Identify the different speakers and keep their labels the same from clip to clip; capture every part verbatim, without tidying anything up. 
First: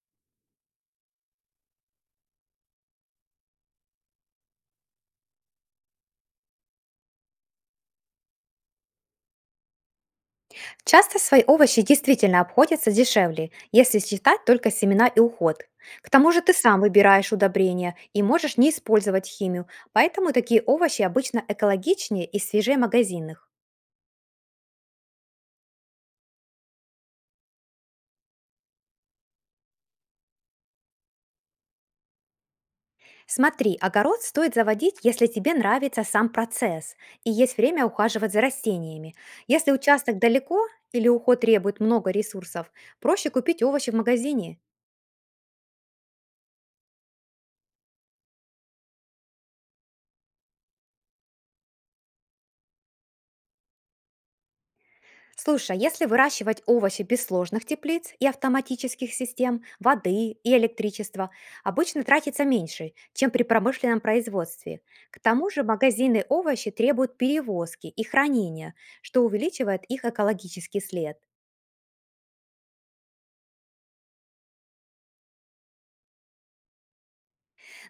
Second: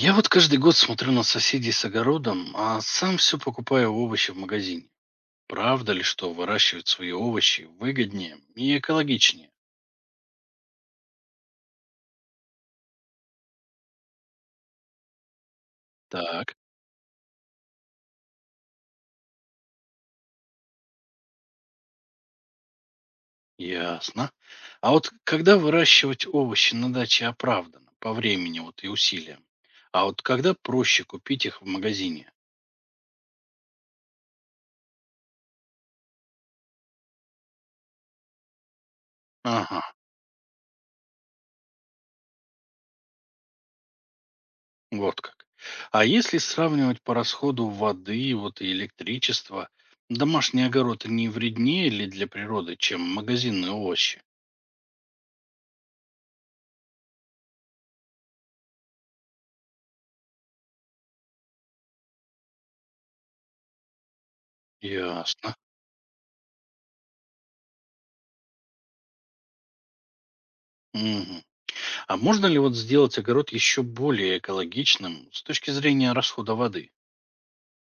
Speaker 1: Я вот каждый год смотрю на соседей с огородом, а сам все покупаю овощи в магазине. Правда ли, что выращивать свои овощи выгоднее и экологичнее?
Speaker 2: Часто свои овощи действительно обходятся дешевле, если считать только семена и уход. К тому же ты
Speaker 1: Так,
Speaker 2: сам выбираешь удобрения и можешь не использовать химию, поэтому такие овощи обычно экологичнее и свежее магазинных.
Speaker 1: ясно. А вот когда выращивать овощи на даче оправдано по времени вот и усилиям? А вот когда проще купить их в магазине?
Speaker 2: Смотри, огород стоит заводить, если тебе нравится сам процесс и есть время ухаживать за растениями. Если
Speaker 1: Ага,
Speaker 2: участок далеко или уход требует много ресурсов, проще купить овощи в магазине.
Speaker 1: вот как. А если сравнивать по расходу воды вот и электричества, домашний огород не вреднее ли для природы, чем магазинные овощи?
Speaker 2: Слушай, а если выращивать овощи без сложных теплиц и автоматических систем, воды и электричества, обычно тратится меньше, чем при промышленном производстве. К тому
Speaker 1: Ясно.
Speaker 2: же магазины овощи требуют перевозки и хранения, что увеличивает их экологический след.
Speaker 1: Мгм. А можно ли вот сделать огород еще более экологичным с точки зрения расхода воды?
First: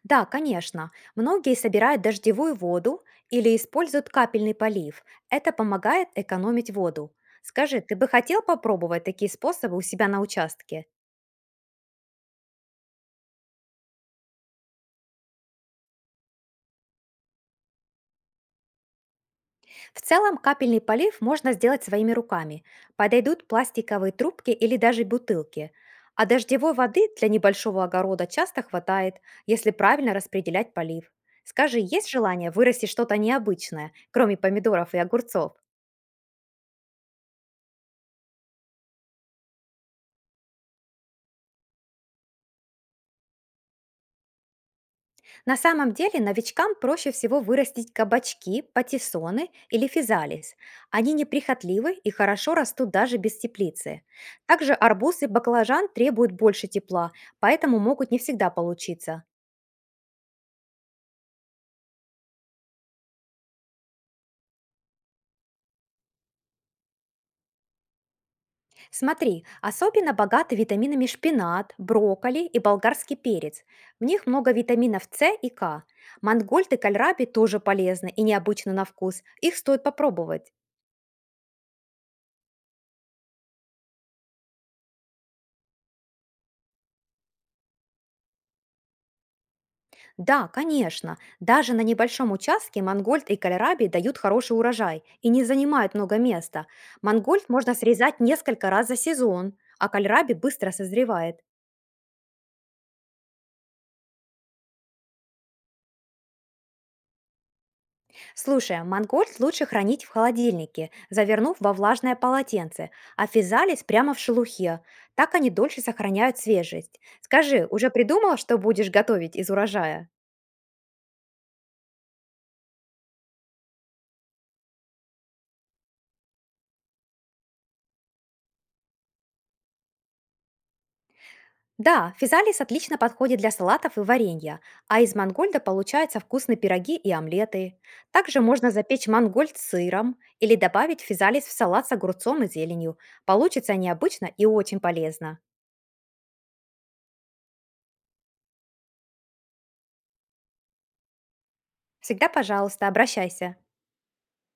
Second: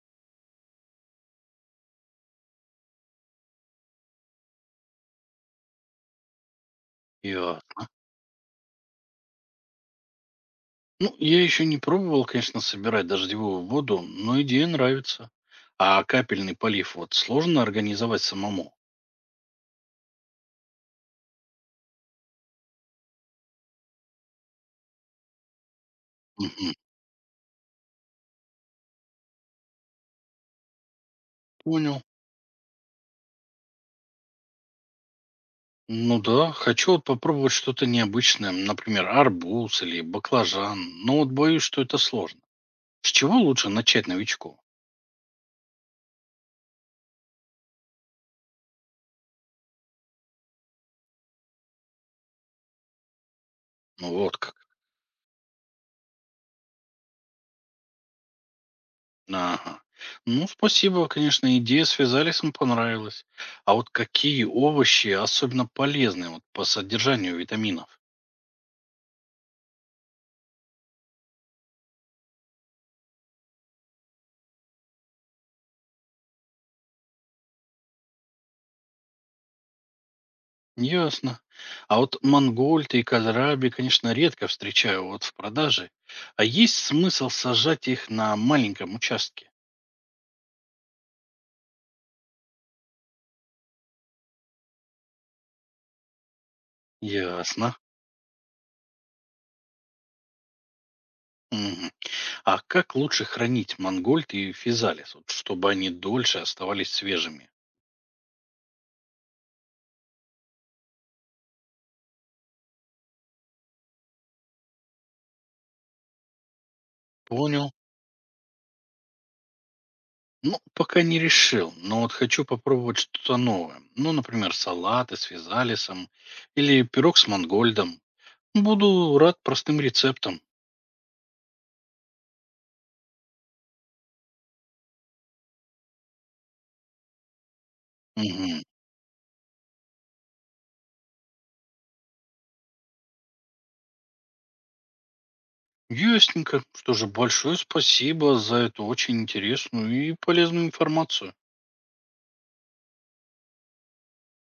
Speaker 2: Да, конечно, многие собирают дождевую воду или используют капельный полив. Это помогает экономить воду. Скажи,
Speaker 1: Ясно.
Speaker 2: ты бы хотел попробовать такие способы у себя на участке?
Speaker 1: Ну, я еще не пробовал, конечно, собирать дождевую воду, но идея нравится. А капельный полив вот сложно организовать самому.
Speaker 2: В целом капельный полив можно сделать своими руками. Подойдут пластиковые трубки или даже бутылки. А
Speaker 1: Мгм.
Speaker 2: дождевой воды для небольшого огорода часто хватает, если правильно распределять полив. Скажи,
Speaker 1: Понял.
Speaker 2: есть желание вырастить что-то необычное, кроме помидоров и огурцов?
Speaker 1: Ну да, хочу вот попробовать что-то необычное, например, арбуз или баклажан, но вот боюсь, что это сложно. С чего лучше начать новичку?
Speaker 2: На самом деле новичкам проще всего вырастить кабачки, патиссоны или физалис. Они неприхотливы и хорошо растут даже без теплицы.
Speaker 1: Ну вот как.
Speaker 2: Также арбуз и баклажан требуют больше тепла, поэтому могут не всегда получиться.
Speaker 1: Ага. Ну, спасибо, конечно, идея с вязалисом понравилась. А вот какие овощи особенно полезны вот, по содержанию витаминов?
Speaker 2: Смотри, особенно богаты витаминами шпинат, брокколи и болгарский перец. В них много витаминов с и ка. Мангольд и кальраби тоже полезны и необычны на вкус. Их стоит попробовать.
Speaker 1: Ясно. А вот мангольд и кальраби, конечно, редко встречаю вот в продаже. А есть смысл сажать их на маленьком участке?
Speaker 2: Да, конечно, даже на небольшом участке мангольд и кальраби дают хороший урожай и не занимают много места. Мангольд
Speaker 1: Ясно.
Speaker 2: можно срезать несколько раз за сезон, а кальраби быстро созревает.
Speaker 1: Мгм. А как лучше хранить мангольд и физалис, вот, чтобы они дольше оставались свежими?
Speaker 2: Слушай, а мангольд лучше хранить в холодильнике, завернув во влажное полотенце, а физалис прямо в шелухе. Так они дольше сохраняют свежесть. Скажи,
Speaker 1: Понял.
Speaker 2: уже придумала, что будешь готовить из урожая?
Speaker 1: Ну, пока не решил, но вот хочу попробовать что-то новое. Ну, например, салаты с визалисом или пирог с мангольдом. Буду рад простым рецептам.
Speaker 2: Да, физалис отлично подходит для салатов и варенья, а из мангольда получаются вкусные пироги и омлеты. Также
Speaker 1: Угу.
Speaker 2: можно запечь мангольд с сыром или добавить физалис в салат с огурцом и зеленью. Получится необычно и очень полезно.
Speaker 1: Ясненько. Что же, большое спасибо за эту очень интересную и полезную информацию.
Speaker 2: Всегда, пожалуйста, обращайся.